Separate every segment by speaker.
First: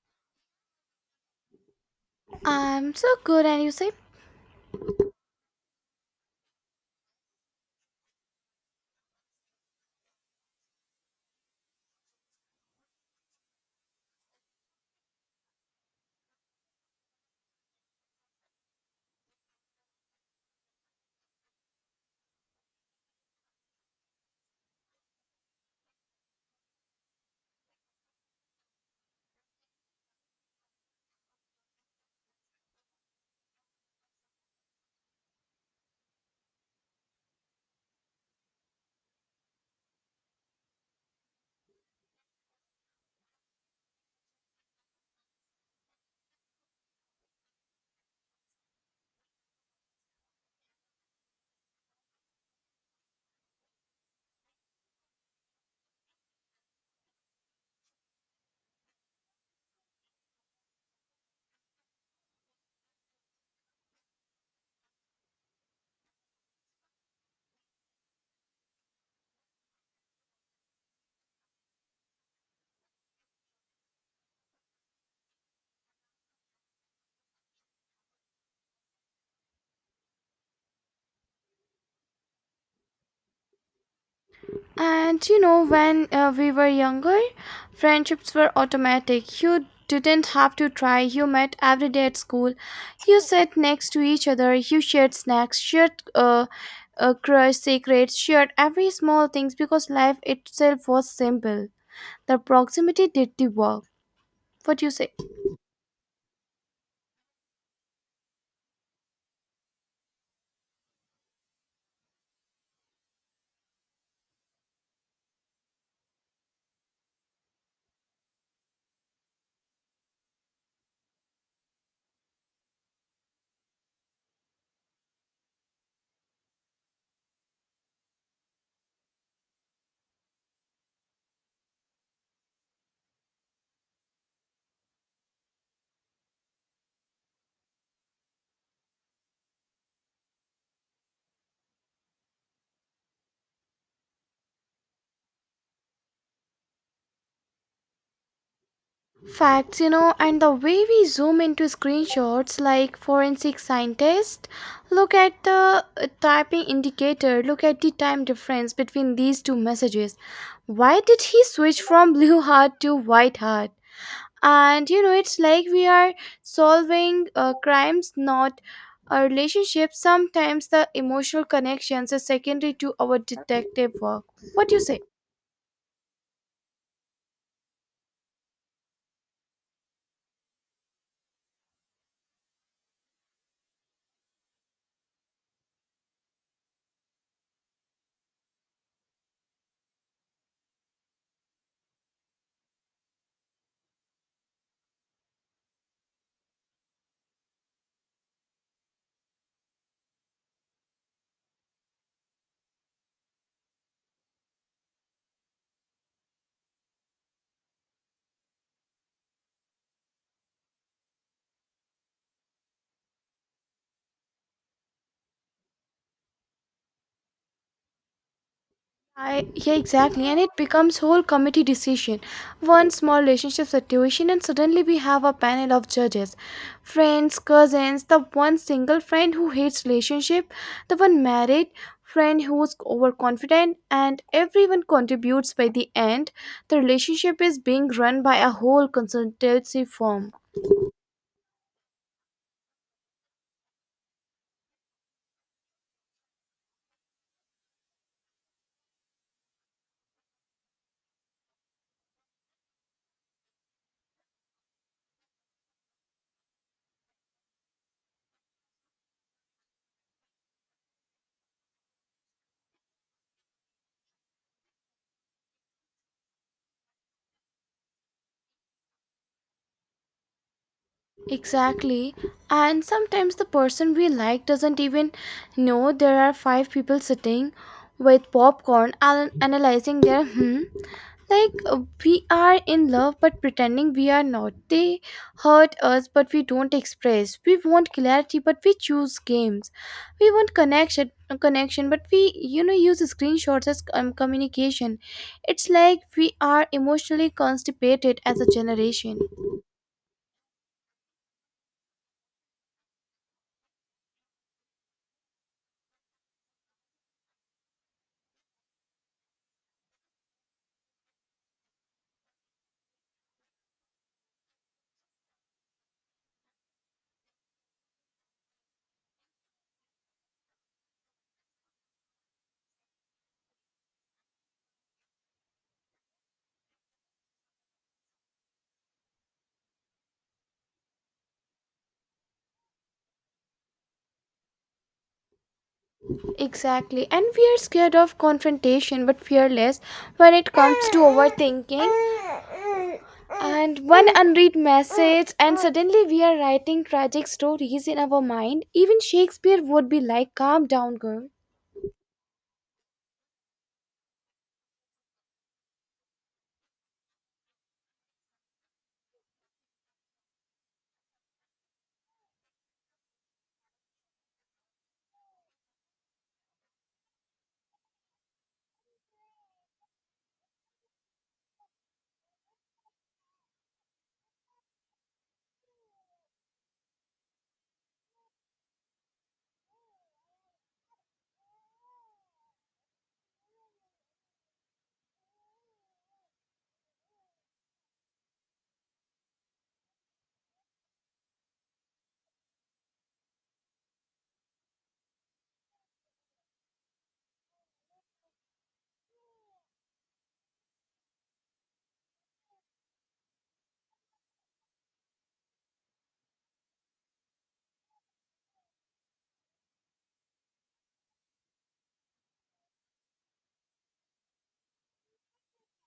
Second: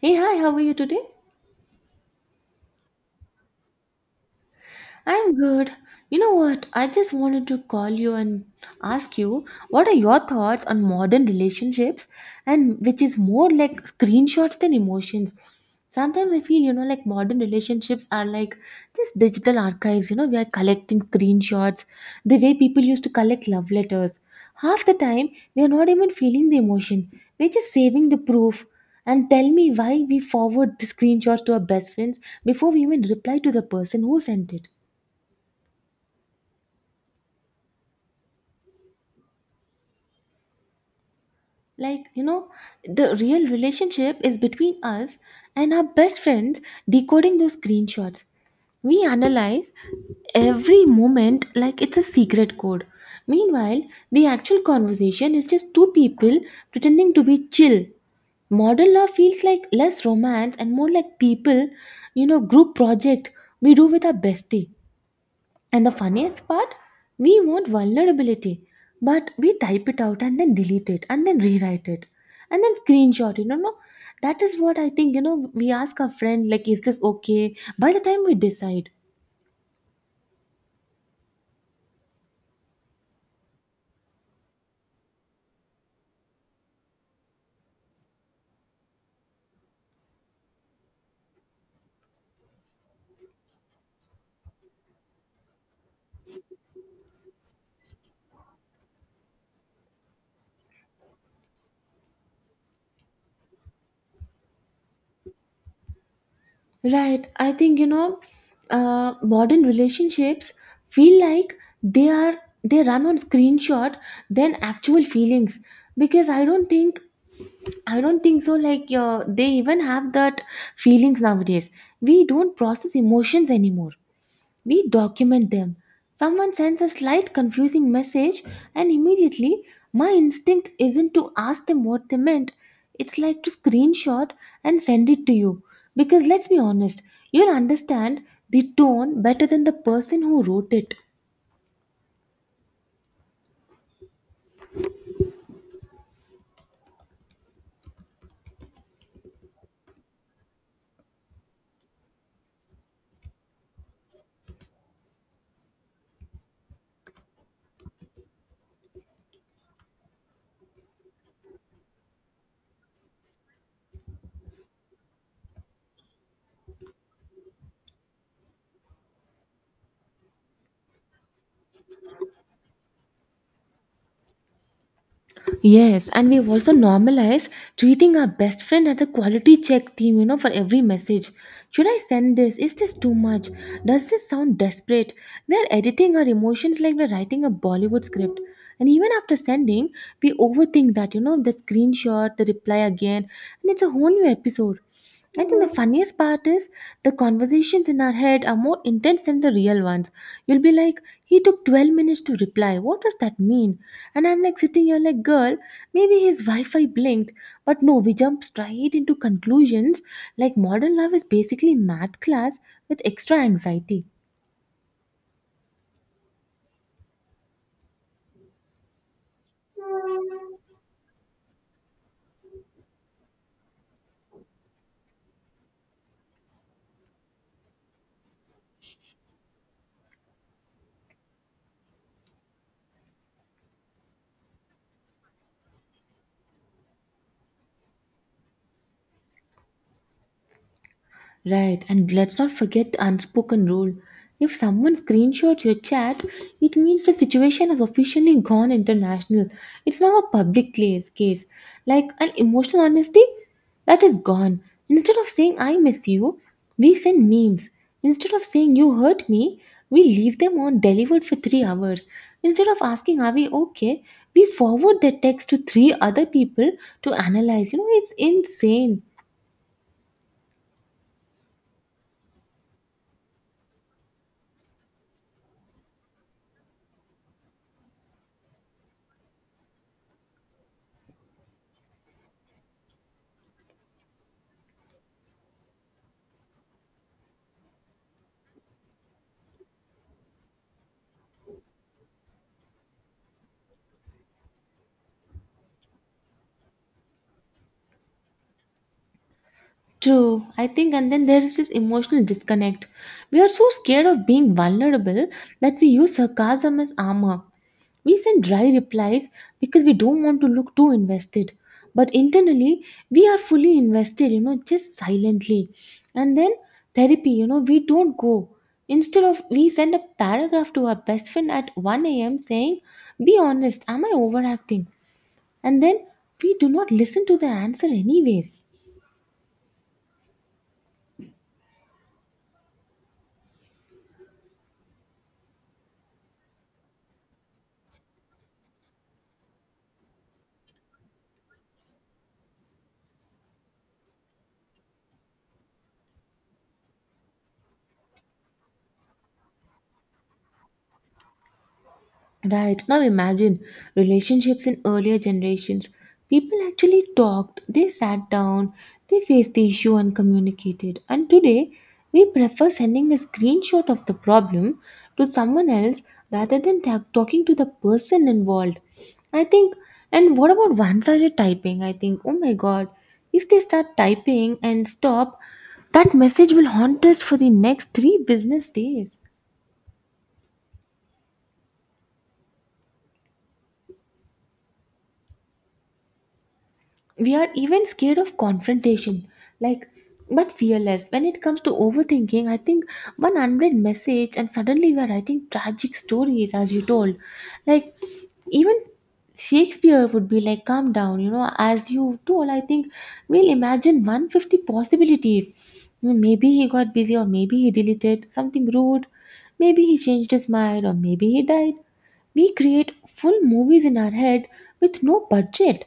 Speaker 1: Hey, hi, how are you today?
Speaker 2: I'm so good, and you say,
Speaker 1: I'm good. You know what? I just wanted to call you and ask you what are your thoughts on modern relationships and which is more like screenshots than emotions. Sometimes I feel, you know, like modern relationships are like just digital archives, you know, we are collecting screenshots, the way people used to collect love letters. Half the time, we are not even feeling the emotion. We're just saving the proof. And tell me why we forward the screenshots to our best friends before we even reply to the person who sent it. Like, you know, the real relationship is between us and our best friends decoding those screenshots. We analyze every moment like it's a secret code. Meanwhile, the actual conversation is just two people pretending to be chill. Modern love feels like less romance and more like people, you know, group project we do with our bestie. And the funniest part, we want vulnerability, but we type it out and then delete it and then rewrite it and then screenshot it. No, no, that is what I think. You know, we ask our friend, like, is this okay? By the time we decide,
Speaker 2: when we were younger, friendships were automatic. You didn't have to try. You met every day at school. You sat next to each other. You shared snacks, shared crush secrets, shared every small things because life itself was simple. The proximity did the work. What do you say?
Speaker 1: right? I think, you know, modern relationships feel like they are they run on screenshot than actual feelings, because I don't think so. Like they even have that feelings nowadays. We don't process emotions anymore. We document them. Someone sends a slight confusing message, and immediately my instinct isn't to ask them what they meant. It's like to screenshot and send it to you. Because let's be honest, you'll understand the tone better than the person who wrote it.
Speaker 2: Facts, and the way we zoom into screenshots like forensic scientists, look at the typing indicator, look at the time difference between these two messages. Why did he switch from blue heart to white heart? And you know, it's like we are solving crimes, not a relationship. Sometimes the emotional connections are secondary to our detective work. What do you say?
Speaker 1: Yes, and we've also normalized treating our best friend as a quality check team, you know, for every message. Should I send this? Is this too much? Does this sound desperate? We are editing our emotions like we're writing a Bollywood script. And even after sending, we overthink that, you know, the screenshot, the reply again, and it's a whole new episode. I think the funniest part is the conversations in our head are more intense than the real ones. You'll be like, he took 12 minutes to reply. What does that mean? And I'm like sitting here like, girl, maybe his Wi Fi blinked. But no, we jump straight into conclusions like modern love is basically math class with extra anxiety.
Speaker 2: Yeah, exactly. And it becomes whole committee decision. One small relationship situation, and suddenly we have a panel of judges, friends, cousins, the one single friend who hates relationship, the one married friend who's overconfident, and everyone contributes. By the end, the relationship is being run by a whole consultancy firm.
Speaker 1: Right, and let's not forget the unspoken rule. If someone screenshots your chat, it means the situation has officially gone international. It's now a public case, case. Like an emotional honesty, that is gone. Instead of saying I miss you, we send memes. Instead of saying you hurt me, we leave them on delivered for 3 hours. Instead of asking are we okay, we forward the text to three other people to analyze. You know, it's insane.
Speaker 2: Exactly. And sometimes the person we like doesn't even know there are five people sitting with popcorn and analyzing their hmm. Like we are in love but pretending we are not. They hurt us but we don't express. We want clarity but we choose games. We want connection but we use screenshots as communication. It's like we are emotionally constipated as a generation.
Speaker 1: True, I think, and then there is this emotional disconnect. We are so scared of being vulnerable that we use sarcasm as armor. We send dry replies because we don't want to look too invested. But internally, we are fully invested, you know, just silently. And then therapy, you know, we don't go. Instead of, we send a paragraph to our best friend at 1 a.m. saying, be honest, am I overacting? And then we do not listen to the answer, anyways.
Speaker 2: Exactly. And we are scared of confrontation but fearless when it comes to overthinking. And one unread message, and suddenly we are writing tragic stories in our mind. Even Shakespeare would be like, calm down, girl.
Speaker 1: Right. Now imagine relationships in earlier generations. People actually talked, they sat down, they faced the issue and communicated. And today, we prefer sending a screenshot of the problem to someone else rather than talking to the person involved. I think, and what about one sided typing? I think, oh my god, if they start typing and stop, that message will haunt us for the next three business days. We are even scared of confrontation, like, but fearless when it comes to overthinking. I think one unread message and suddenly we are writing tragic stories, as you told, like, even Shakespeare would be like calm down, you know, as you told. I think we'll imagine 150 possibilities. Maybe he got busy, or maybe he deleted something rude, maybe he changed his mind, or maybe he died. We create full movies in our head with no budget.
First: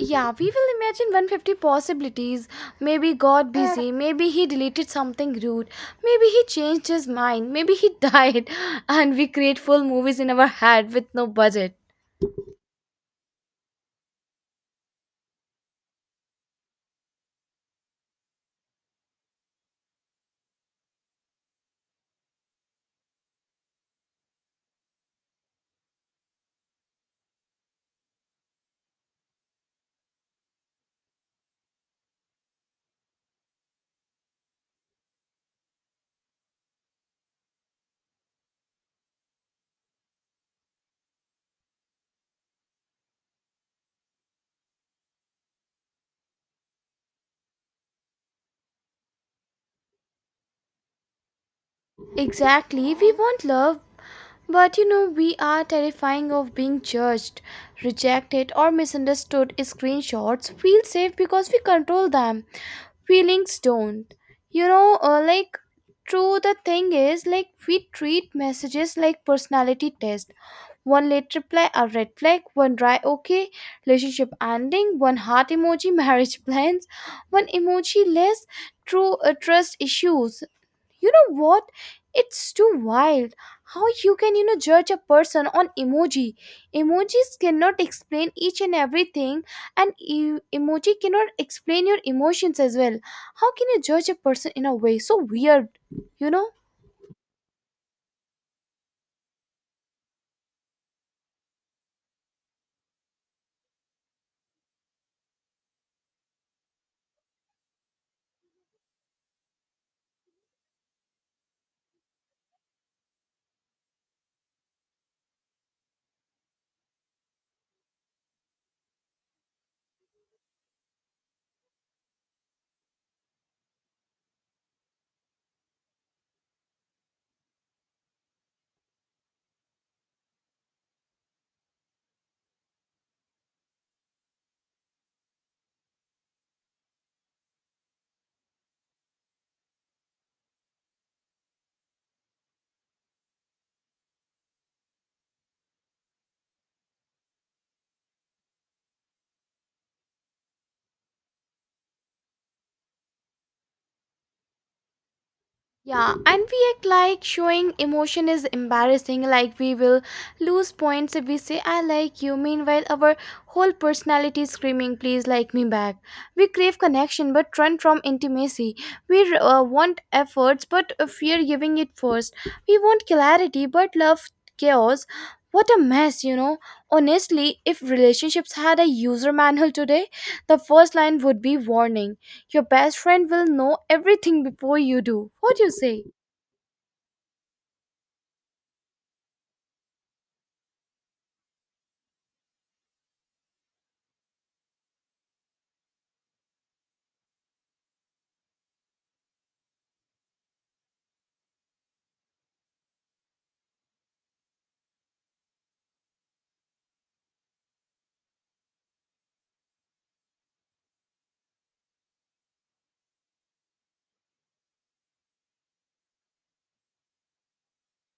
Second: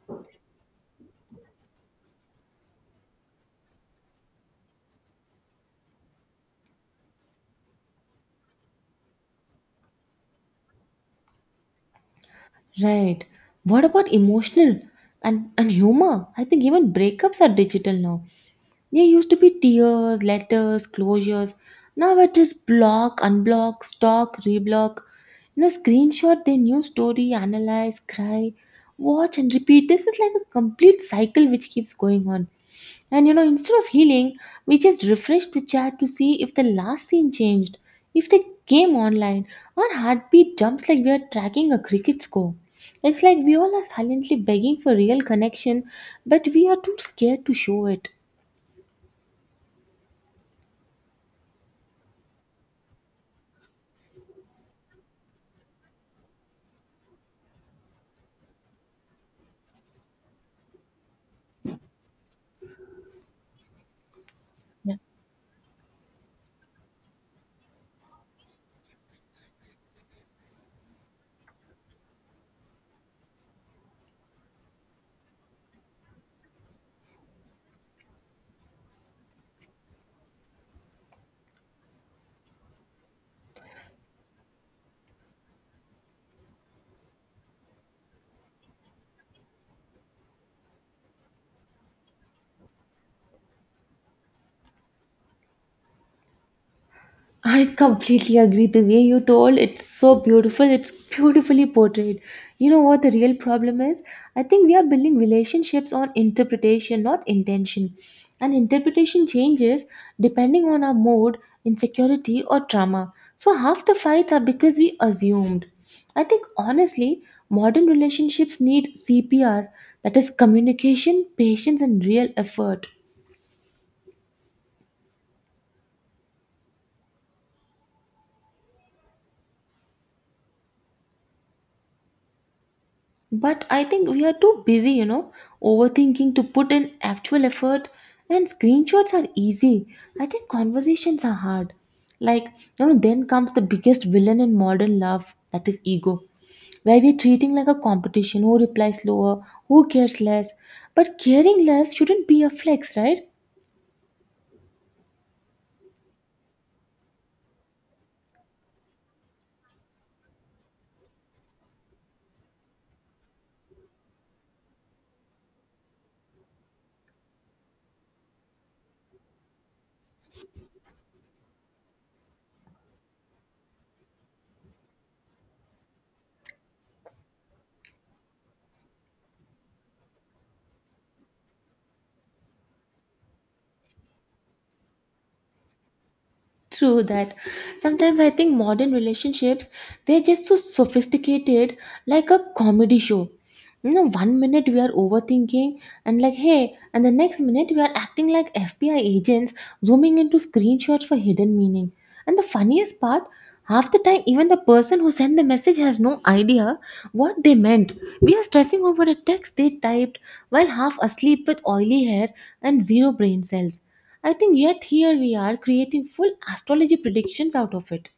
Speaker 2: Yeah, we will imagine 150 possibilities. Maybe God busy, maybe he deleted something rude, maybe he changed his mind, maybe he died. And we create full movies in our head with no budget.
Speaker 1: Right. What about emotional and humor? I think even breakups are digital now. They used to be tears, letters, closures. Now it is block, unblock, stalk, reblock. You know, screenshot their new story, analyze, cry, watch, and repeat. This is like a complete cycle which keeps going on. And you know, instead of healing, we just refreshed the chat to see if the last scene changed, if they came online. Our heartbeat jumps like we are tracking a cricket score. It's like we all are silently begging for real connection, but we are too scared to show it.
Speaker 2: Exactly. We want love, but we are terrifying of being judged, rejected, or misunderstood. Screenshots feel safe because we control them. Feelings don't. You
Speaker 1: Yeah.
Speaker 2: know, uh, like, true, the thing is, like, we treat messages like personality test. One late reply, a red flag, one dry okay, relationship ending, one heart emoji, marriage plans, one emoji less, true trust issues, you know what, it's too wild how you can, you know, judge a person on emoji. Emojis cannot explain each and everything, and emoji cannot explain your emotions as well. How can you judge a person in a way so weird, you know?
Speaker 1: I completely agree. The way you told, it's so beautiful. It's beautifully portrayed. You know what the real problem is? I think we are building relationships on interpretation, not intention. And interpretation changes depending on our mood, insecurity, or trauma. So half the fights are because we assumed. I think honestly, modern relationships need CPR, that is communication, patience, and real effort. But I think we are too busy, you know, overthinking to put in actual effort. And screenshots are easy. I think conversations are hard. Like, you know, then comes the biggest villain in modern love, that is ego, where we're treating like a competition: who replies slower, who cares less. But caring less shouldn't be a flex, right?
Speaker 2: Yeah, and we act like showing emotion is embarrassing, like we will lose points if we say, I like you. Meanwhile, our whole personality is screaming, please like me back. We crave connection but run from intimacy. We want efforts but fear giving it first. We want clarity but love chaos. What a mess, you know. Honestly, if relationships had a user manual today, the first line would be warning. Your best friend will know everything before you do. What do you say?
Speaker 1: True that. Sometimes I think modern relationships, they're just so sophisticated, like a comedy show. You know, one minute we are overthinking and like, hey, and the next minute we are acting like FBI agents zooming into screenshots for hidden meaning. And the funniest part, half the time, even the person who sent the message has no idea what they meant. We are stressing over a text they typed while half asleep with oily hair and zero brain cells. I think yet here we are creating full astrology predictions out of it.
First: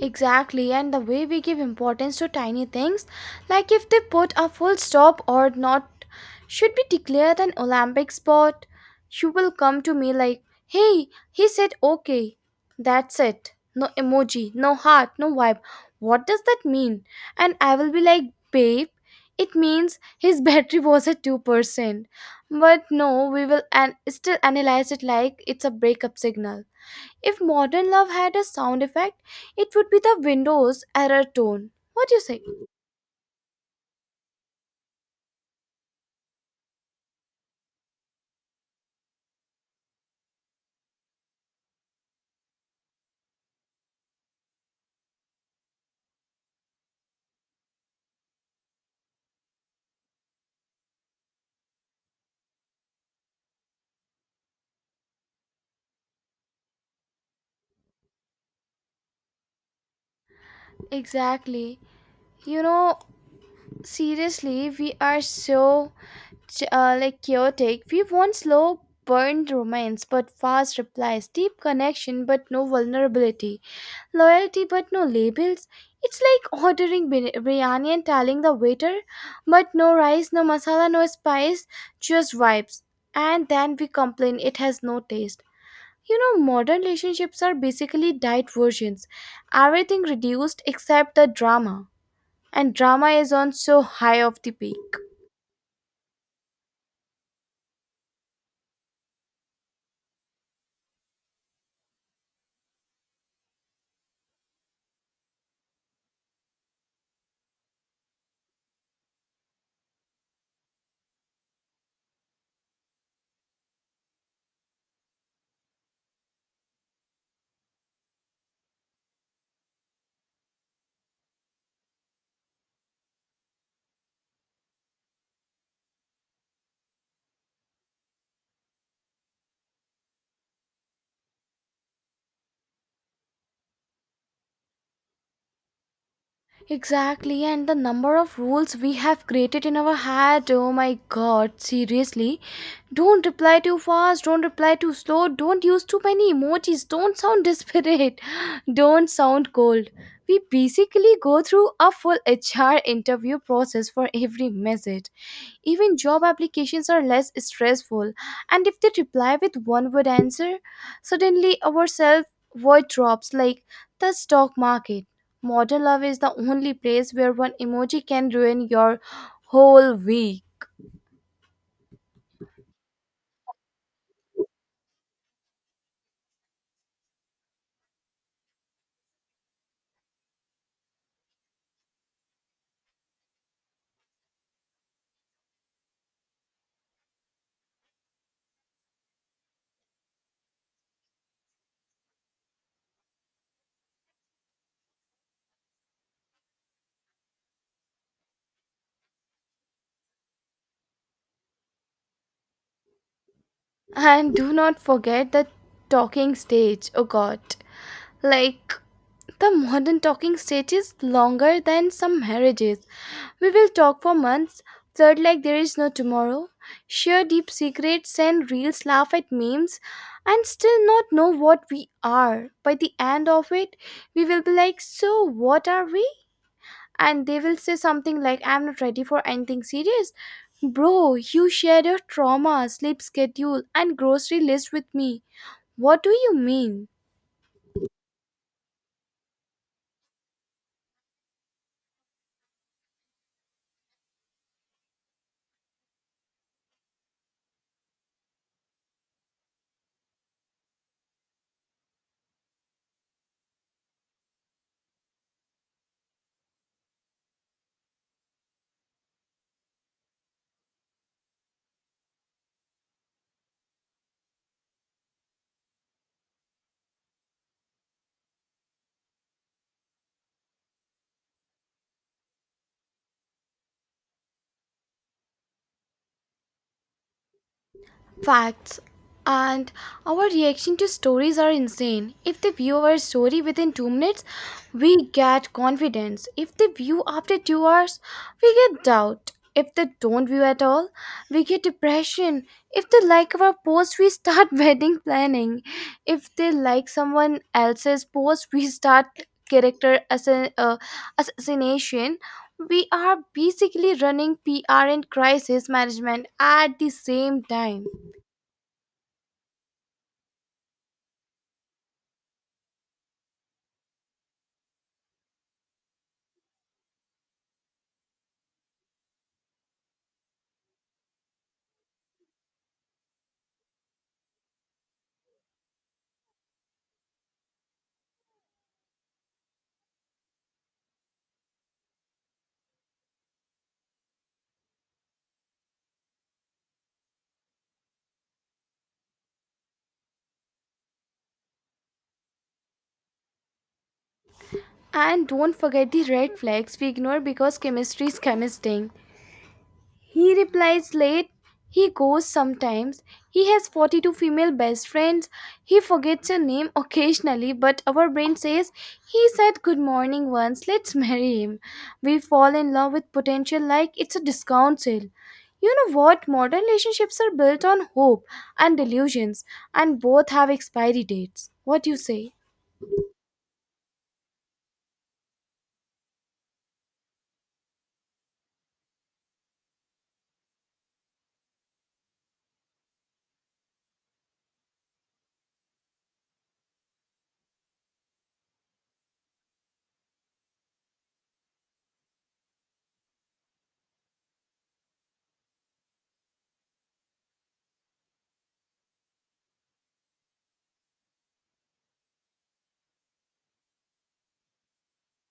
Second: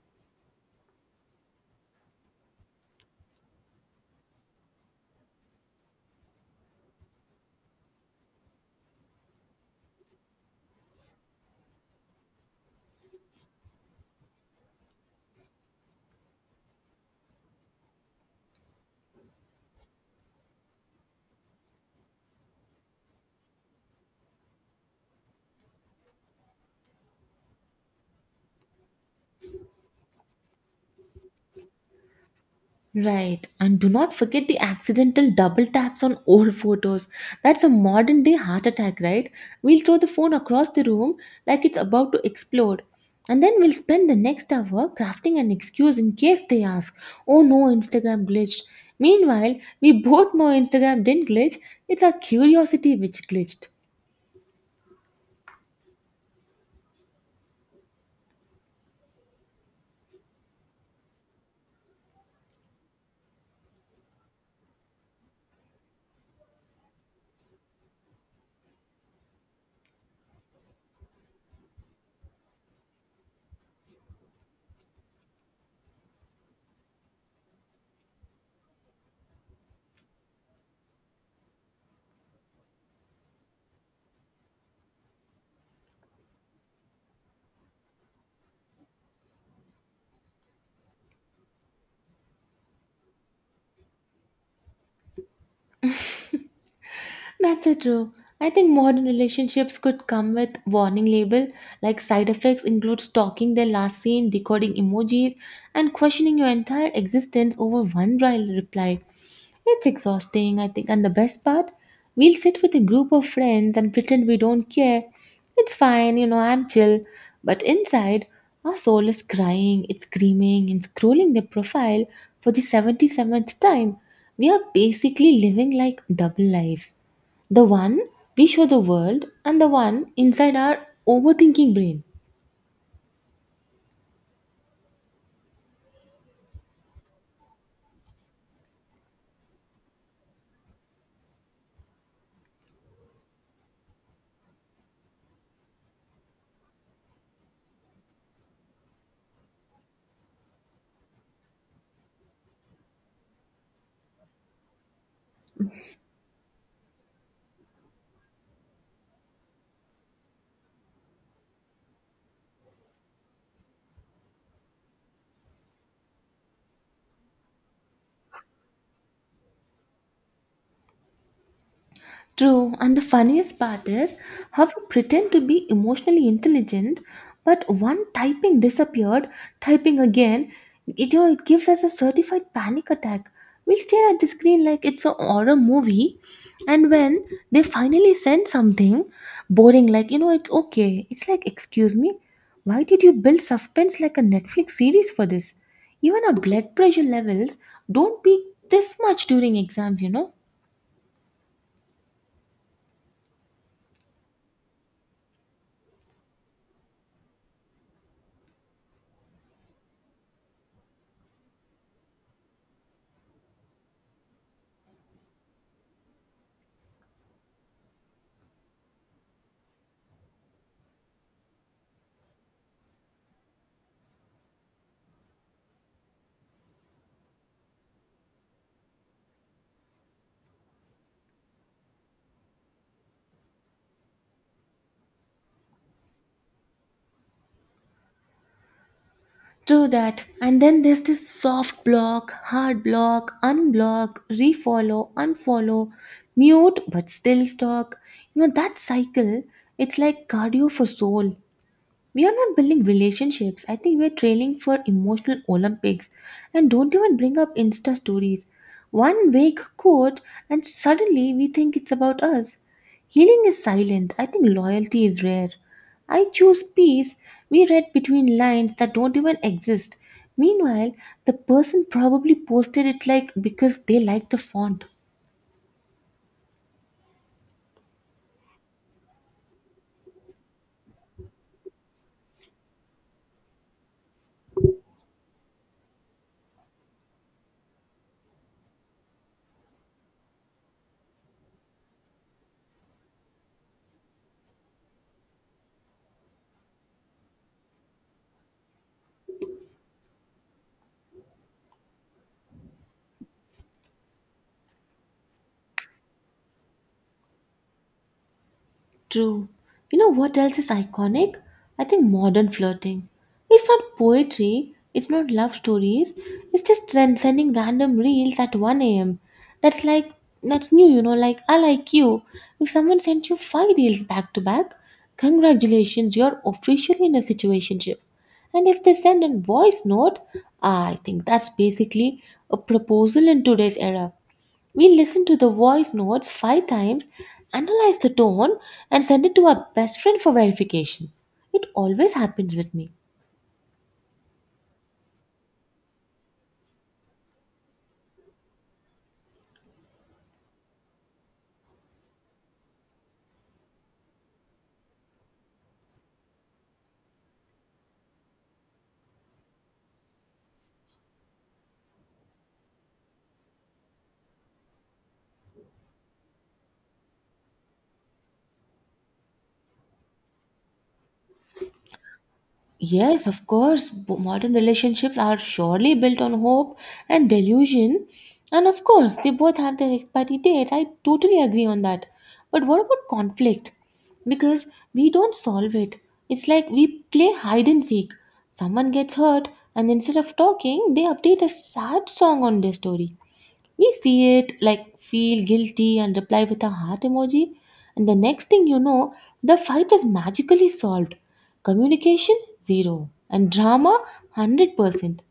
Speaker 2: Exactly, and the way we give importance to tiny things, like if they put a full stop or not, should be declared an Olympic sport. You will come to me like, hey, he said okay. That's it. No emoji, no heart, no vibe. What does that mean? And I will be like, babe, it means his battery was at 2%. But no, we will still analyze it like it's a breakup signal. If modern love had a sound effect, it would be the Windows error tone. What do you say?
Speaker 1: Right, and do not forget the accidental double taps on old photos. That's a modern day heart attack, right? We'll throw the phone across the room like it's about to explode. And then we'll spend the next hour crafting an excuse in case they ask, oh no, Instagram glitched. Meanwhile, we both know Instagram didn't glitch, it's our curiosity which glitched.
Speaker 2: Exactly. You know, seriously, we are so chaotic. We want slow burned romance but fast replies, deep connection but no vulnerability, loyalty but no labels. It's like ordering biryani and telling the waiter, but no rice, no masala, no spice, just vibes. And then we complain it has no taste. You know, modern relationships are basically diet versions. Everything reduced except the drama. And drama is on so high of the peak.
Speaker 1: That's so true. I think modern relationships could come with warning label, like side effects include stalking their last scene, decoding emojis, and questioning your entire existence over one dry reply. It's exhausting, I think. And the best part, we'll sit with a group of friends and pretend we don't care. It's fine, you know, I'm chill. But inside, our soul is crying, it's screaming, and scrolling their profile for the 77th time. We are basically living like double lives, the one we show the world, and the one inside our overthinking brain.
Speaker 2: Exactly, and the number of rules we have created in our head. Oh my god, seriously. Don't reply too fast, don't reply too slow, don't use too many emojis, don't sound desperate, don't sound cold. We basically go through a full HR interview process for every message. Even job applications are less stressful, and if they reply with one word answer, suddenly our self worth drops like the stock market. Modern love is the only place where one emoji can ruin your whole week.
Speaker 1: True, and the funniest part is how you pretend to be emotionally intelligent, but one typing disappeared, typing again, it, you know, it gives us a certified panic attack. We'll stare at the screen like it's a horror movie, and when they finally send something boring, like, you know, it's okay, it's like, excuse me, why did you build suspense like a Netflix series for this? Even our blood pressure levels don't peak this much during exams, you know?
Speaker 2: And do not forget the talking stage. Oh god. Like, the modern talking stage is longer than some marriages. We will talk for months, flirt like there is no tomorrow, share deep secrets and reels laugh at memes, and still not know what we are. By the end of it, we will be like, so, what are we? And they will say something like, I'm not ready for anything serious. Bro, you shared your trauma, sleep schedule, and grocery list with me. What do you mean?
Speaker 1: True that. And then there's this soft block, hard block, unblock, refollow, unfollow, mute but still stalk. You know, that cycle, it's like cardio for soul. We are not building relationships. I think we're training for emotional Olympics. And don't even bring up Insta stories. One vague quote, and suddenly we think it's about us. Healing is silent. I think loyalty is rare. I choose peace. We read between lines that don't even exist. Meanwhile, the person probably posted it like because they like the font.
Speaker 2: Facts, and our reaction to stories are insane. If they view our story within 2 minutes, we get confidence. If they view after 2 hours, we get doubt. If they don't view at all, we get depression. If they like our post, we start wedding planning. If they like someone else's post, we start character assa- uh, assassination. We are basically running PR and crisis management at the same time.
Speaker 1: True. You know what else is iconic? I think modern flirting. It's not poetry, it's not love stories, it's just trend sending random reels at 1 am. That's like, that's new, you know, like I like you. If someone sent you five reels back to back, congratulations, you're officially in a situationship. And if they send a voice note, I think that's basically a proposal in today's era. We listen to the voice notes five times, analyze the tone, and send it to our best friend for verification. It always happens with me.
Speaker 2: And don't forget the red flags we ignore because chemistry is chemistry. He replies late, he goes sometimes, he has 42 female best friends, he forgets your name occasionally, but our brain says he said good morning once, let's marry him. We fall in love with potential like it's a discount sale. You know what? Modern relationships are built on hope and delusions, and both have expiry dates. What do you say?
Speaker 1: Yes, of course, modern relationships are surely built on hope and delusion. And of course, they both have their expiry dates. I totally agree on that. But what about conflict? Because we don't solve it. It's like we play hide and seek. Someone gets hurt, and instead of talking, they update a sad song on their story. We see it, like feel guilty and reply with a heart emoji. And the next thing you know, the fight is magically solved. Communication, zero. And drama, 100%.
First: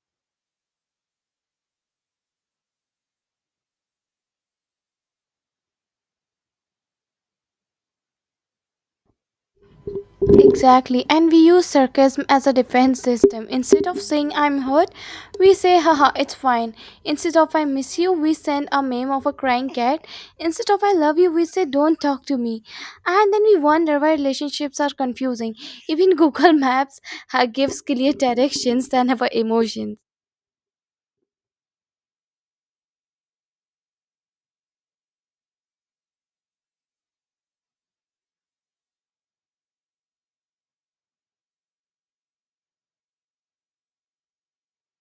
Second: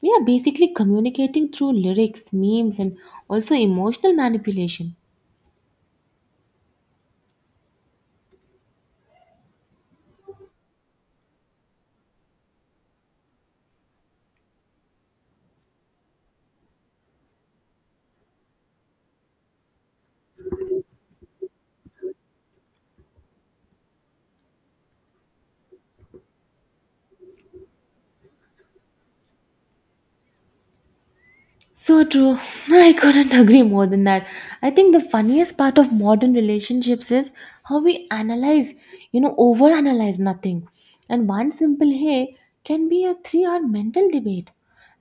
Speaker 1: We are basically communicating through lyrics, memes, and also emotional manipulation.
Speaker 2: Exactly, and we use sarcasm as a defense system. Instead of saying I'm hurt, we say haha, it's fine. Instead of I miss you, we send a meme of a crying cat. Instead of I love you, we say don't talk to me. And then we wonder why relationships are confusing. Even Google Maps gives clear directions than our emotions.
Speaker 1: So true. I couldn't agree more than that. I think the funniest part of modern relationships is how we analyze, overanalyze nothing. And one simple hey can be a 3 hour mental debate.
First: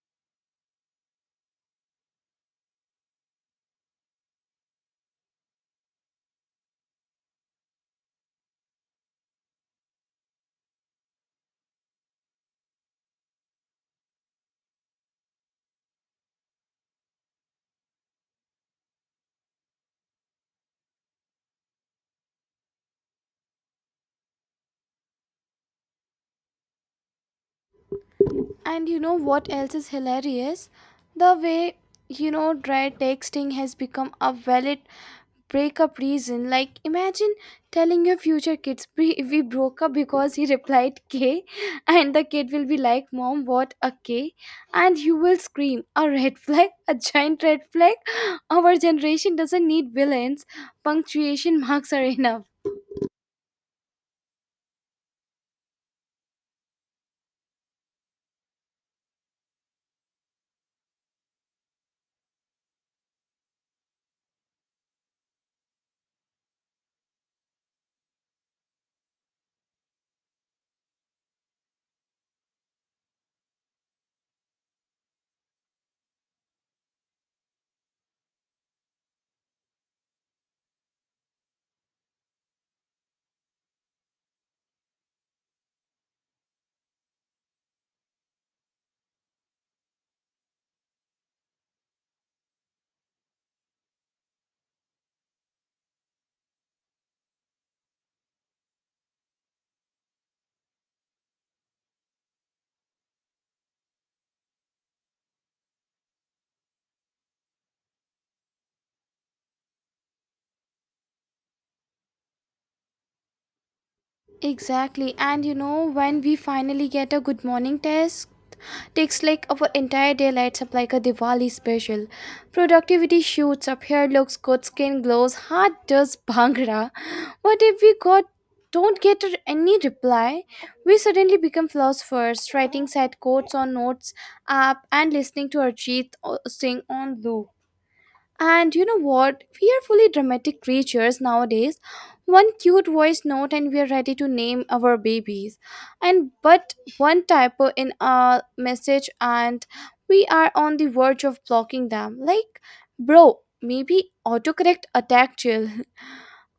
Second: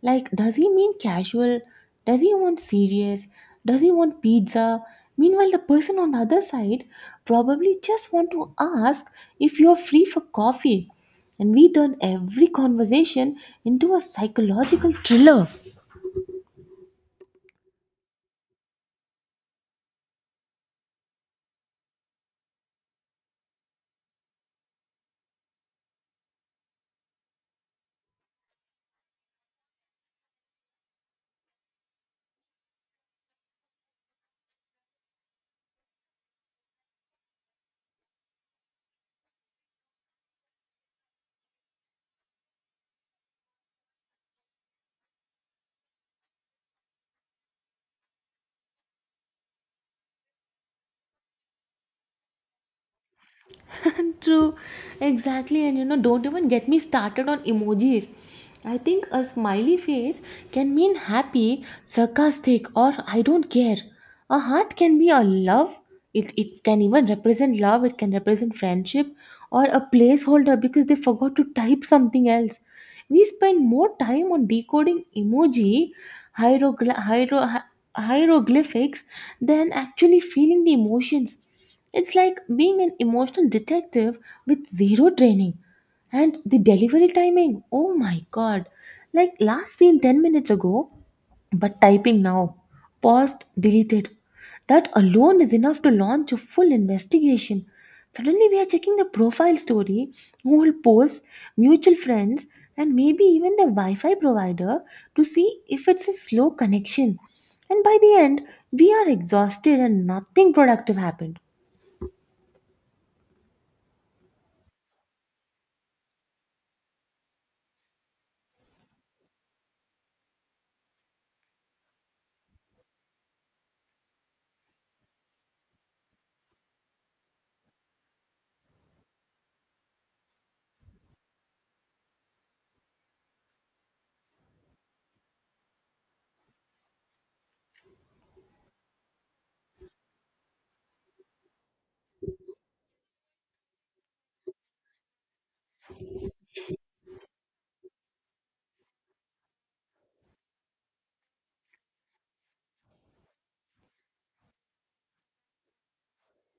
Speaker 1: Like, does he mean casual? Does he want serious? Does he want pizza? Meanwhile, the person on the other side probably just want to ask if you're free for coffee. And we turn every conversation into a psychological thriller.
Speaker 2: And you know what else is hilarious? The way, you know, dry texting has become a valid breakup reason. Like, imagine telling your future kids, we broke up because he replied K, and the kid will be like, mom, what a K? And you will scream, a red flag, a giant red flag. Our generation doesn't need villains, punctuation marks are enough.
Speaker 1: True, exactly. And you know, don't even get me started on emojis. I think a smiley face can mean happy, sarcastic, or I don't care. A heart can be a love. It can even represent love, it can represent friendship, or a placeholder because they forgot to type something else. We spend more time on decoding emoji, hieroglyphics, than actually feeling the emotions. It's like being an emotional detective with zero training. And the delivery timing, oh my god. Like last seen 10 minutes ago, but typing now. Paused, deleted. That alone is enough to launch a full investigation. Suddenly, we are checking the profile story, old posts, mutual friends, and maybe even the Wi Fi provider to see if it's a slow connection. And by the end, we are exhausted and nothing productive happened.
Speaker 2: Exactly, and you know, when we finally get a good morning test, takes like our entire day lights up like a Diwali special. Productivity shoots up, hair looks good, skin glows, heart does bhangra. What if we got don't get r- any reply? We suddenly become philosophers, writing sad quotes on notes app and listening to Arjit sing on loop. And you know what? We are fully dramatic creatures nowadays. One cute voice note and we are ready to name our babies. And but one typo in a message and we are on the verge of blocking them. Like, bro, maybe autocorrect attacked you.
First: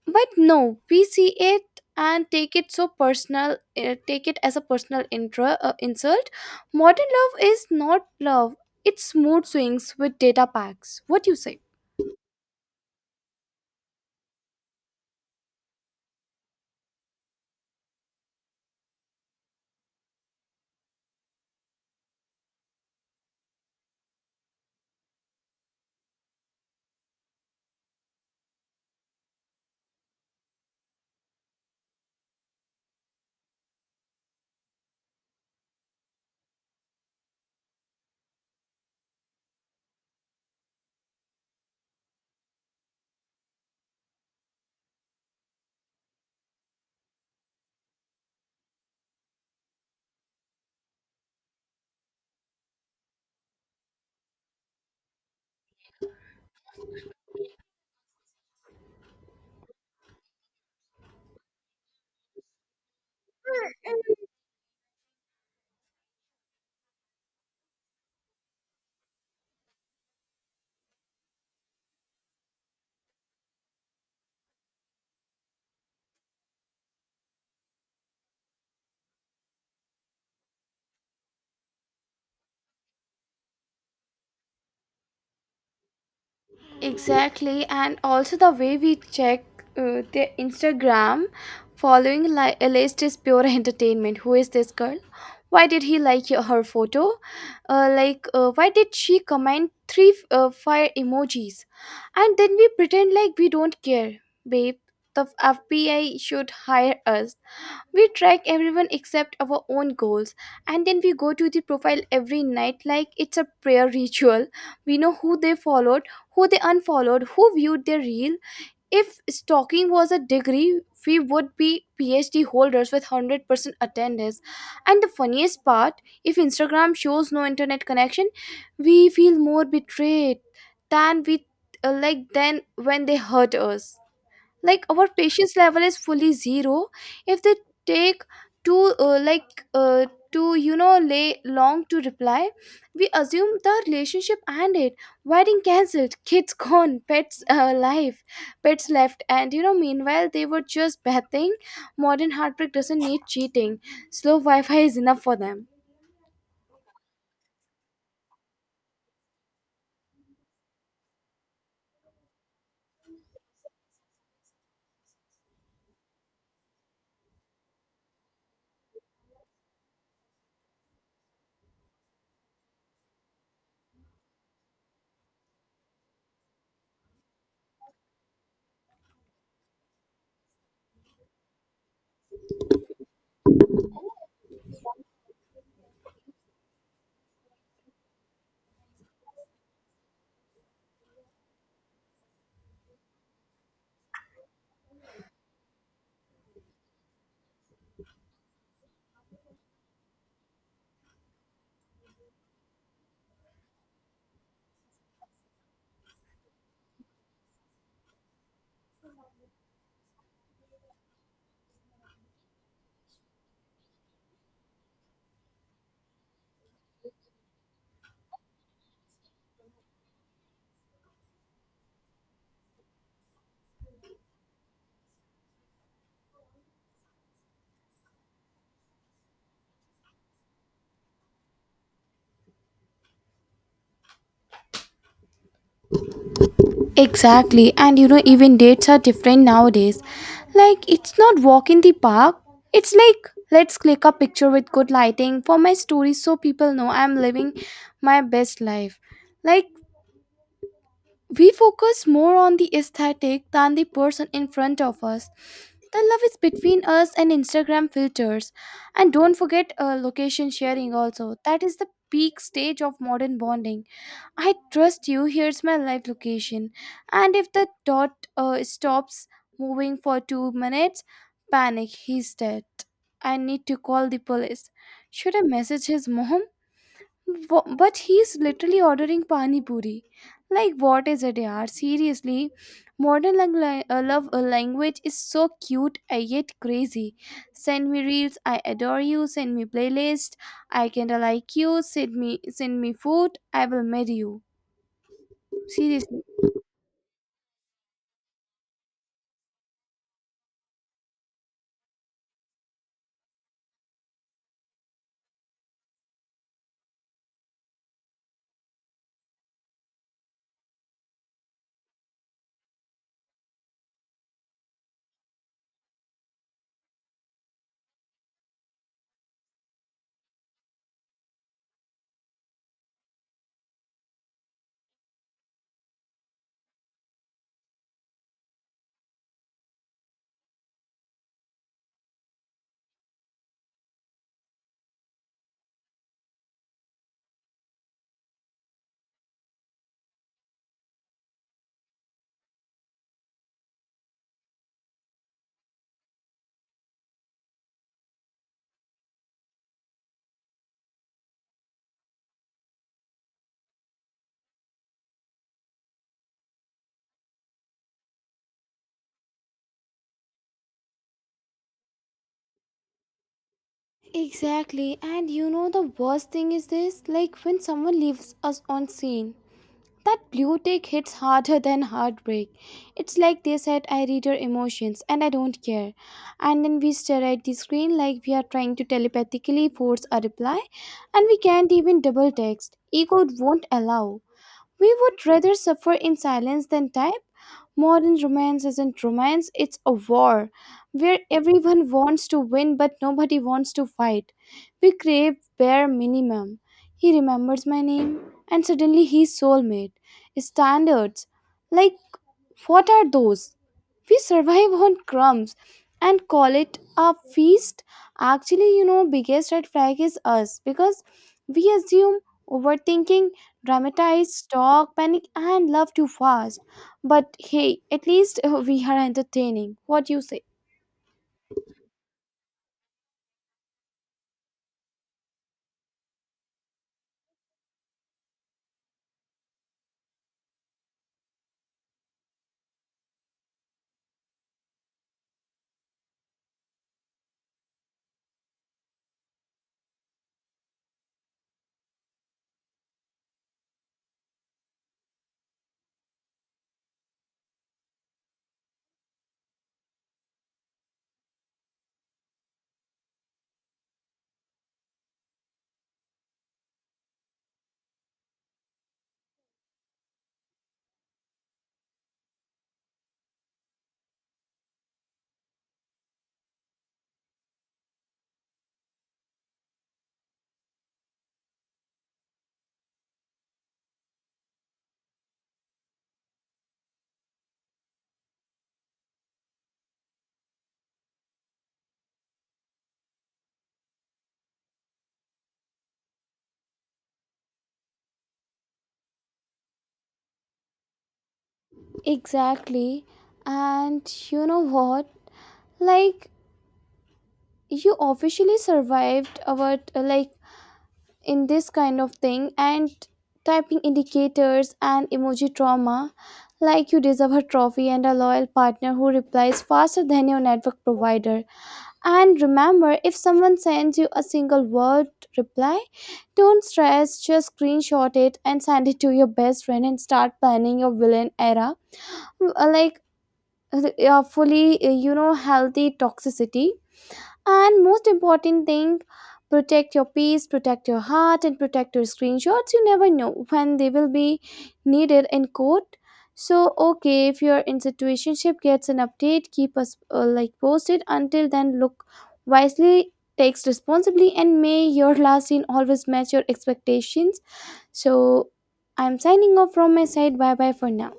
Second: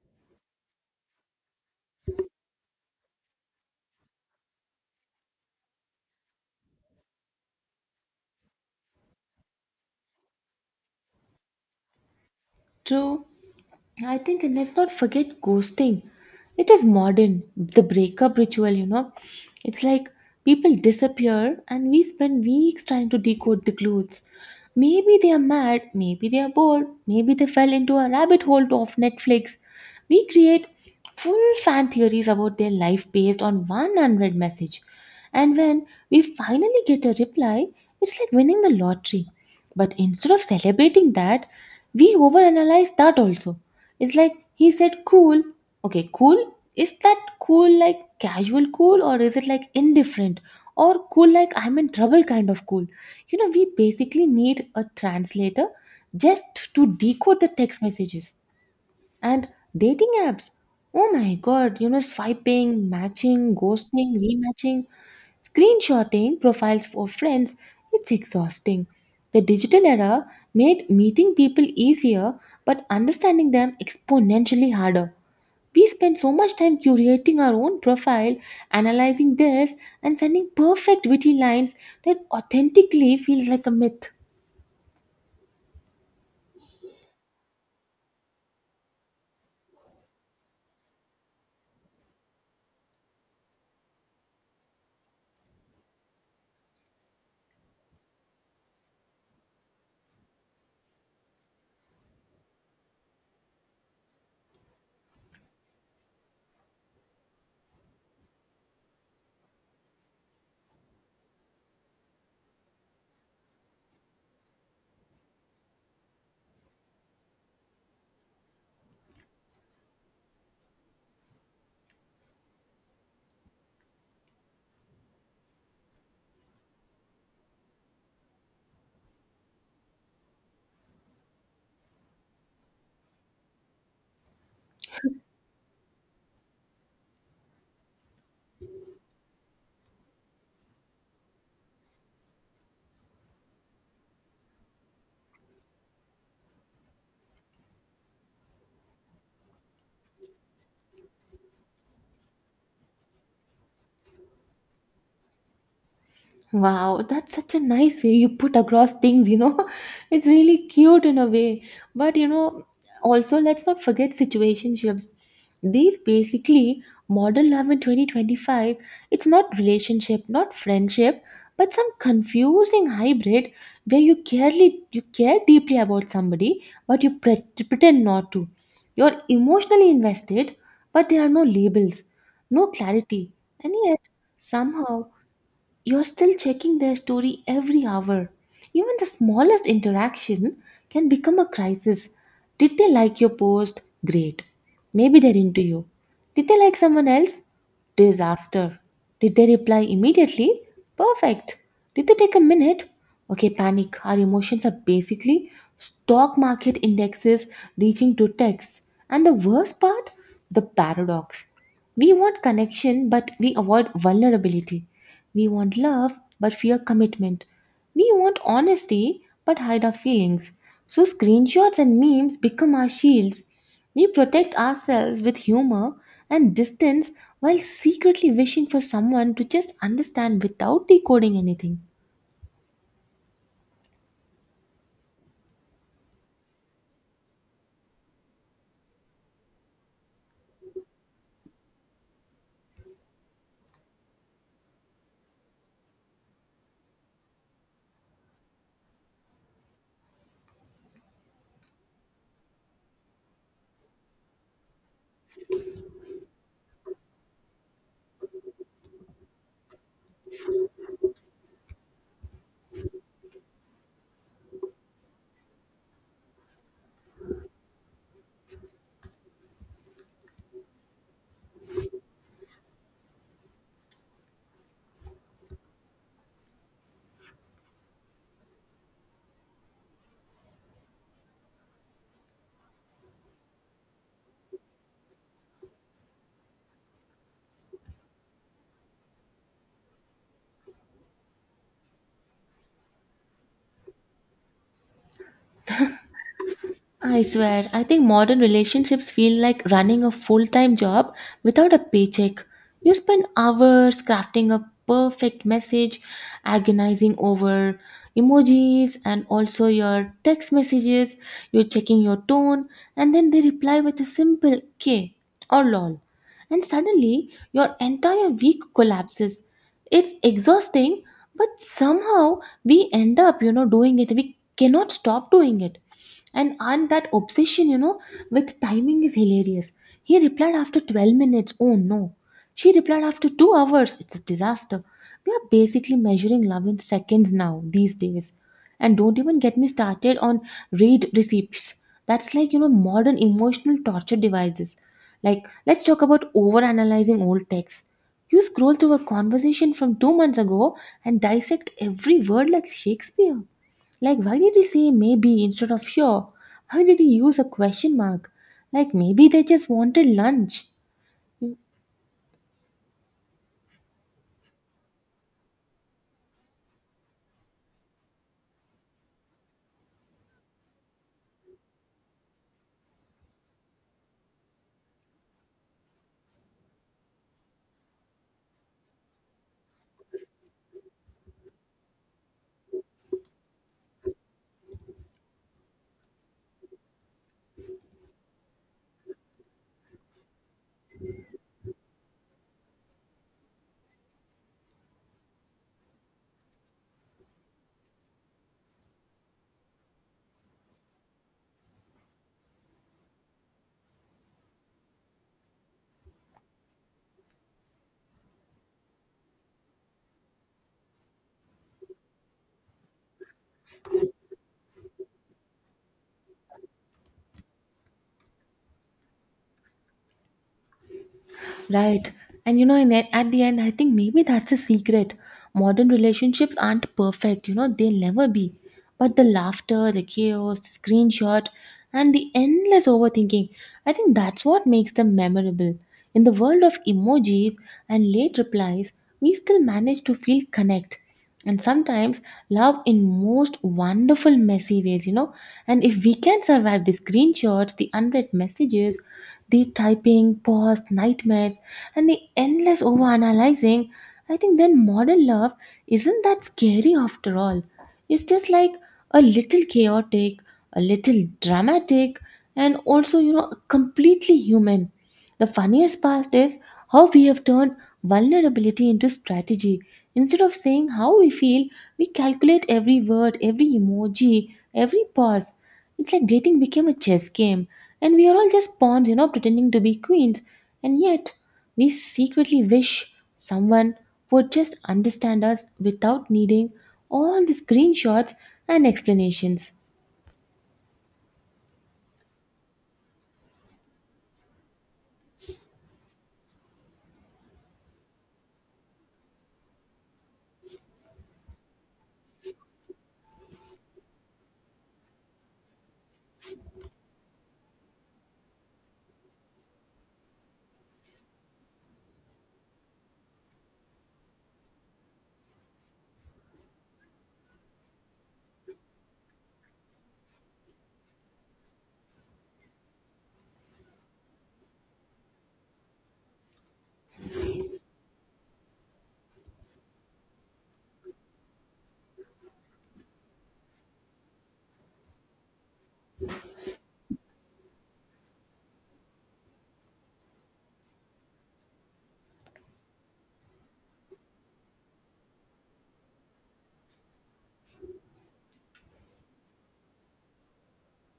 Speaker 2: But no, we see it and take it so personal take it as a personal insult. Modern love is not love, it's mood swings with data packs. What do you say?
Speaker 1: True. I think and let's not forget ghosting. It is modern, the breakup ritual, you know. It's like people disappear and we spend weeks trying to decode the clues. Maybe they are mad, maybe they are bored, maybe they fell into a rabbit hole of Netflix. We create full fan theories about their life based on one unread message. And when we finally get a reply, it's like winning the lottery. But instead of celebrating that, we overanalyze that also. It's like he said cool. Okay, cool. Is that cool like casual cool or is it like indifferent or cool like I'm in trouble kind of cool? You know, we basically need a translator just to decode the text messages and dating apps. Oh my god, you know, swiping, matching, ghosting, rematching. Screenshotting profiles for friends, it's exhausting. The digital era made meeting people easier, but understanding them exponentially harder. We spend so much time curating our own profile, analyzing theirs, and sending perfect witty lines that authentically feels like a myth.
Speaker 2: Exactly, and also the way we check their Instagram following li- a list is pure entertainment. Who is this girl? Why did he like her photo? Why did she comment three fire emojis? And then we pretend like we don't care, babe. The FBI should hire us. We track everyone except our own goals, and then we go to the profile every night like it's a prayer ritual. We know who they followed, who they unfollowed, who viewed their reel. If stalking was a degree, we would be PhD holders with 100% attendance. And the funniest part, if Instagram shows no internet connection, we feel more betrayed than we than when they hurt us. Like, our patience level is fully zero. If they take too like to you know lay long to reply, we assume the relationship ended, wedding cancelled, kids gone, pets left, and you know meanwhile they were just bathing. Modern heartbreak doesn't need cheating, slow wi-fi is enough for them.
Speaker 1: Wow, that's such a nice way you put across things, you know. It's really cute in a way. But, you know, also let's not forget situationships. These basically modern love in 2025. It's not relationship, not friendship, but some confusing hybrid where you care deeply about somebody, but you pretend not to. You're emotionally invested, but there are no labels, no clarity. And yet, somehow you're still checking their story every hour. Even the smallest interaction can become a crisis. Did they like your post? Great. Maybe they're into you. Did they like someone else? Disaster. Did they reply immediately? Perfect. Did they take a minute? Okay, panic. Our emotions are basically stock market indexes reaching to texts. And the worst part? The paradox. We want connection, but we avoid vulnerability. We want love but fear commitment. We want honesty but hide our feelings. So, screenshots and memes become our shields. We protect ourselves with humor and distance while secretly wishing for someone to just understand without decoding anything.
Speaker 2: Exactly, and you know, even dates are different nowadays. Like, it's not walk in the park, it's like let's click a picture with good lighting for my story so people know I'm living my best life. Like, we focus more on the aesthetic than the person in front of us. The love is between us and Instagram filters. And don't forget location sharing also. That is the peak stage of modern bonding. I trust you. Here's my live location. And if the dot stops moving for 2 minutes, panic. He's dead. I need to call the police. Should I message his mom? But he's literally ordering pani puri. Like, what is it, yaar? Seriously, modern love language is so cute, yet crazy. Send me reels. I adore you. Send me playlist. I kinda like you. Send me food. I will marry you. Seriously.
Speaker 1: I swear, I think modern relationships feel like running a full time job without a paycheck. You spend hours crafting a perfect message, agonizing over emojis and also your text messages. You're checking your tone, and then they reply with a simple K or lol. And suddenly, your entire week collapses. It's exhausting, but somehow we end up, you know, doing it. We cannot stop doing it. And that obsession, you know, with timing is hilarious. He replied after 12 minutes, oh no. She replied after 2 hours, it's a disaster. We are basically measuring love in seconds now these days. And don't even get me started on read receipts. That's like, you know, modern emotional torture devices. Like, let's talk about overanalyzing old texts. You scroll through a conversation from 2 months ago and dissect every word like Shakespeare. Like, why did he say maybe instead of sure? Why did he use a question mark? Like, maybe they just wanted lunch.
Speaker 2: Exactly, and you know the worst thing is this, like when someone leaves us on scene, that blue tick hits harder than heartbreak. It's like they said, I read your emotions and I don't care. And then we stare at the screen like we are trying to telepathically force a reply, and we can't even double text. Ego won't allow. We would rather suffer in silence than type. Modern romance isn't romance, it's a war where everyone wants to win but nobody wants to fight. We crave bare minimum. He remembers my name and suddenly he's soulmate. Standards. Like, what are those? We survive on crumbs and call it a feast. Actually, you know, biggest red flag is us because we assume, overthinking, dramatize, talk, panic, and love too fast. But hey, at least we are entertaining. What you say?
Speaker 1: Right. And you know, in it, at the end, I think maybe that's the secret. Modern relationships aren't perfect, you know, they'll never be. But the laughter, the chaos, the screenshot, and the endless overthinking, I think that's what makes them memorable. In the world of emojis and late replies, we still manage to feel connect. And sometimes love in most wonderful, messy ways, you know. And if we can survive the screenshots, the unread messages, the typing, pause, nightmares, and the endless overanalyzing, I think then modern love isn't that scary after all. It's just like a little chaotic, a little dramatic, and also, you know, completely human. The funniest part is how we have turned vulnerability into strategy. Instead of saying how we feel, we calculate every word, every emoji, every pause. It's like dating became a chess game, and we are all just pawns, you know, pretending to be queens. And yet, we secretly wish someone would just understand us without needing all the screenshots and explanations.
Speaker 2: Exactly. And you know what? Like, you officially survived our, like, in this kind of thing and typing indicators and emoji trauma. Like, you deserve a trophy and a loyal partner who replies faster than your network provider. And remember, if someone sends you a single word reply, don't stress, just screenshot it and send it to your best friend and start planning your villain era. Uh, Like, fully, you know, healthy toxicity. And most important thing, protect your peace, protect your heart, and protect your screenshots. You never know when they will be needed in court. So okay, if your in situationship gets an update, keep us posted. Until then, look wisely, takes responsibly, and may your last scene always match your expectations. So I'm signing off from my side. Bye bye for now.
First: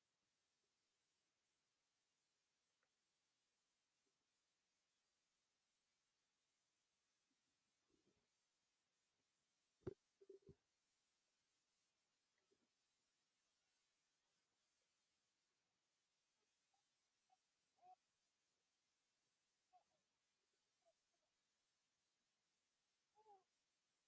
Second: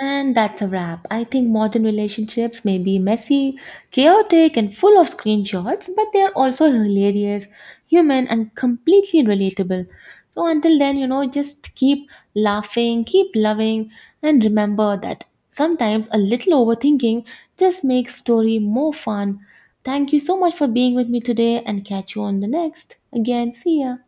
Speaker 1: And that's a wrap. I think modern relationships may be messy, chaotic, and full of screenshots, but they are also hilarious, human, and completely relatable. So until then, you know, just keep laughing, keep loving, and remember that sometimes a little overthinking just makes story more fun. Thank you so much for being with me today and catch you on the next. Again, see ya.